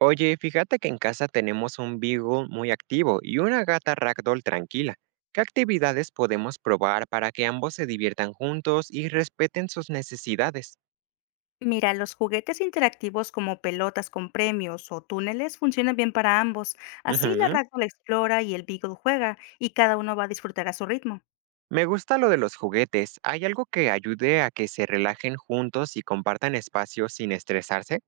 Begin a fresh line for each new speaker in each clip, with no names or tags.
Oye, fíjate que en casa tenemos un beagle muy activo y una gata ragdoll tranquila. ¿Qué actividades podemos probar para que ambos se diviertan juntos y respeten sus necesidades?
Mira, los juguetes interactivos como pelotas con premios o túneles funcionan bien para ambos. Así la
Ujú.
Ragdoll explora y el Beagle juega, y cada uno va a disfrutar a su ritmo.
Me gusta lo de los juguetes. ¿Hay algo que ayude a que se relajen juntos y compartan espacio sin estresarse?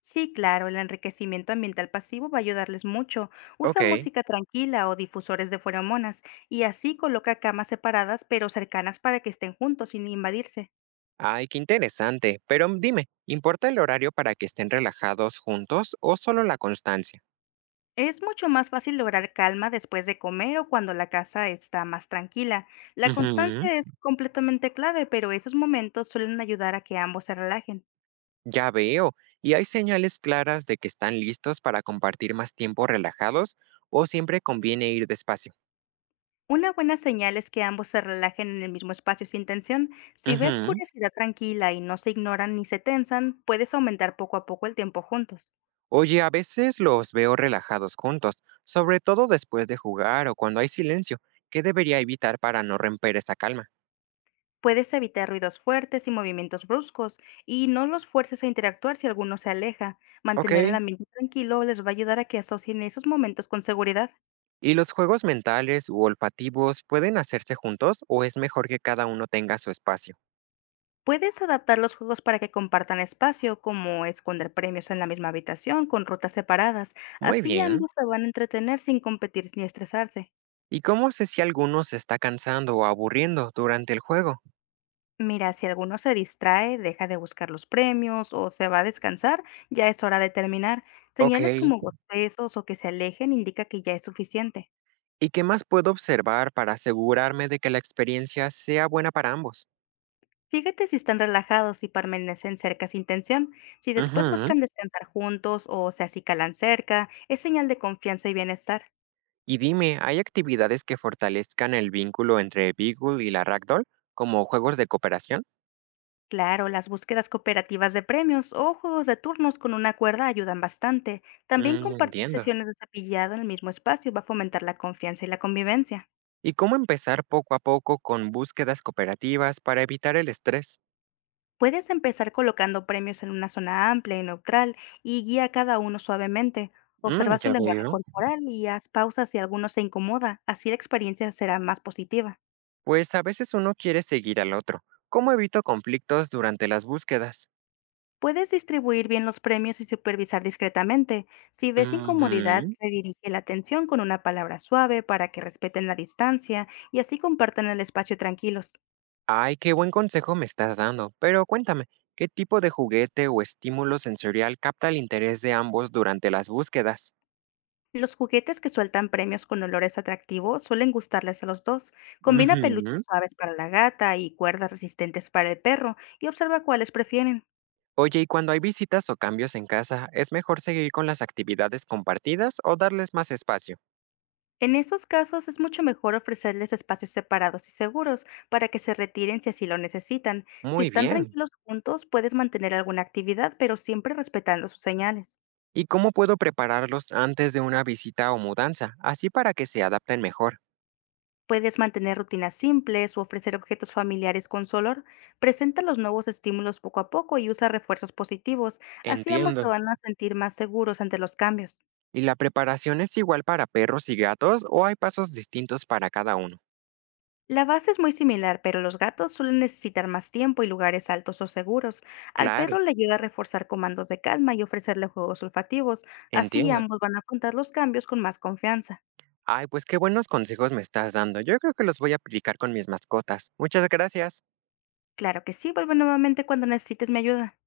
Sí, claro, el enriquecimiento ambiental pasivo va a ayudarles mucho. Usa
Ok.
música tranquila o difusores de feromonas, y así coloca camas separadas pero cercanas para que estén juntos sin invadirse.
Ay, qué interesante. Pero dime, ¿importa el horario para que estén relajados juntos o solo la constancia?
Es mucho más fácil lograr calma después de comer o cuando la casa está más tranquila. La
Ujú.
constancia es completamente clave, pero esos momentos suelen ayudar a que ambos se relajen.
Ya veo. ¿Y hay señales claras de que están listos para compartir más tiempo relajados o siempre conviene ir despacio?
Una buena señal es que ambos se relajen en el mismo espacio sin tensión. Si ves
Ujú.
curiosidad tranquila y no se ignoran ni se tensan, puedes aumentar poco a poco el tiempo juntos.
Oye, a veces los veo relajados juntos, sobre todo después de jugar o cuando hay silencio. ¿Qué debería evitar para no romper esa calma?
Puedes evitar ruidos fuertes y movimientos bruscos y no los fuerces a interactuar si alguno se aleja. Mantener el
Ok.
ambiente tranquilo les va a ayudar a que asocien esos momentos con seguridad.
¿Y los juegos mentales u olfativos pueden hacerse juntos o es mejor que cada uno tenga su espacio?
Puedes adaptar los juegos para que compartan espacio, como esconder premios en la misma habitación con rutas separadas.
Muy
Así
bien.
ambos se van a entretener sin competir ni estresarse.
¿Y cómo sé si alguno se está cansando o aburriendo durante el juego?
Mira, si alguno se distrae, deja de buscar los premios o se va a descansar, ya es hora de terminar.
Ok.
Señales como bostezos o que se alejen indica que ya es suficiente.
¿Y qué más puedo observar para asegurarme de que la experiencia sea buena para ambos?
Fíjate si están relajados y permanecen cerca sin tensión. Si después
Ujú.
buscan descansar juntos o se acicalan cerca, es señal de confianza y bienestar.
Y dime, ¿hay actividades que fortalezcan el vínculo entre Beagle y la Ragdoll, como juegos de cooperación?
Claro, las búsquedas cooperativas de premios o juegos de turnos con una cuerda ayudan bastante. También compartir
Entiendo.
sesiones de cepillado en el mismo espacio va a fomentar la confianza y la convivencia.
¿Y cómo empezar poco a poco con búsquedas cooperativas para evitar el estrés?
Puedes empezar colocando premios en una zona amplia y neutral y guía a cada uno suavemente. Observa su
Ya
lenguaje
veo.
corporal y haz pausas si alguno se incomoda, así la experiencia será más positiva.
Pues a veces uno quiere seguir al otro. ¿Cómo evito conflictos durante las búsquedas?
Puedes distribuir bien los premios y supervisar discretamente. Si ves incomodidad,
Ujú.
redirige la atención con una palabra suave para que respeten la distancia y así compartan el espacio tranquilos.
Ay, qué buen consejo me estás dando, pero cuéntame, ¿qué tipo de juguete o estímulo sensorial capta el interés de ambos durante las búsquedas?
Los juguetes que sueltan premios con olores atractivos suelen gustarles a los dos. Combina
Ujú.
peluches suaves para la gata y cuerdas resistentes para el perro y observa cuáles prefieren.
Oye, ¿y cuando hay visitas o cambios en casa, es mejor seguir con las actividades compartidas o darles más espacio?
En estos casos es mucho mejor ofrecerles espacios separados y seguros para que se retiren si así lo necesitan. Si
Muy
están
bien.
tranquilos juntos, puedes mantener alguna actividad, pero siempre respetando sus señales.
¿Y cómo puedo prepararlos antes de una visita o mudanza, así para que se adapten mejor?
Puedes mantener rutinas simples o ofrecer objetos familiares con color. Presenta los nuevos estímulos poco a poco y usa refuerzos positivos. Así ambos se
Entiendo.
van a sentir más seguros ante los cambios.
¿Y la preparación es igual para perros y gatos o hay pasos distintos para cada uno?
La base es muy similar, pero los gatos suelen necesitar más tiempo y lugares altos o seguros. Al
Claro,
perro le ayuda a reforzar comandos de calma y ofrecerle juegos olfativos. Así
entiendo.
ambos van a afrontar los cambios con más confianza.
Ay, pues qué buenos consejos me estás dando. Yo creo que los voy a aplicar con mis mascotas. Muchas gracias.
Claro que sí, vuelve nuevamente cuando necesites mi ayuda.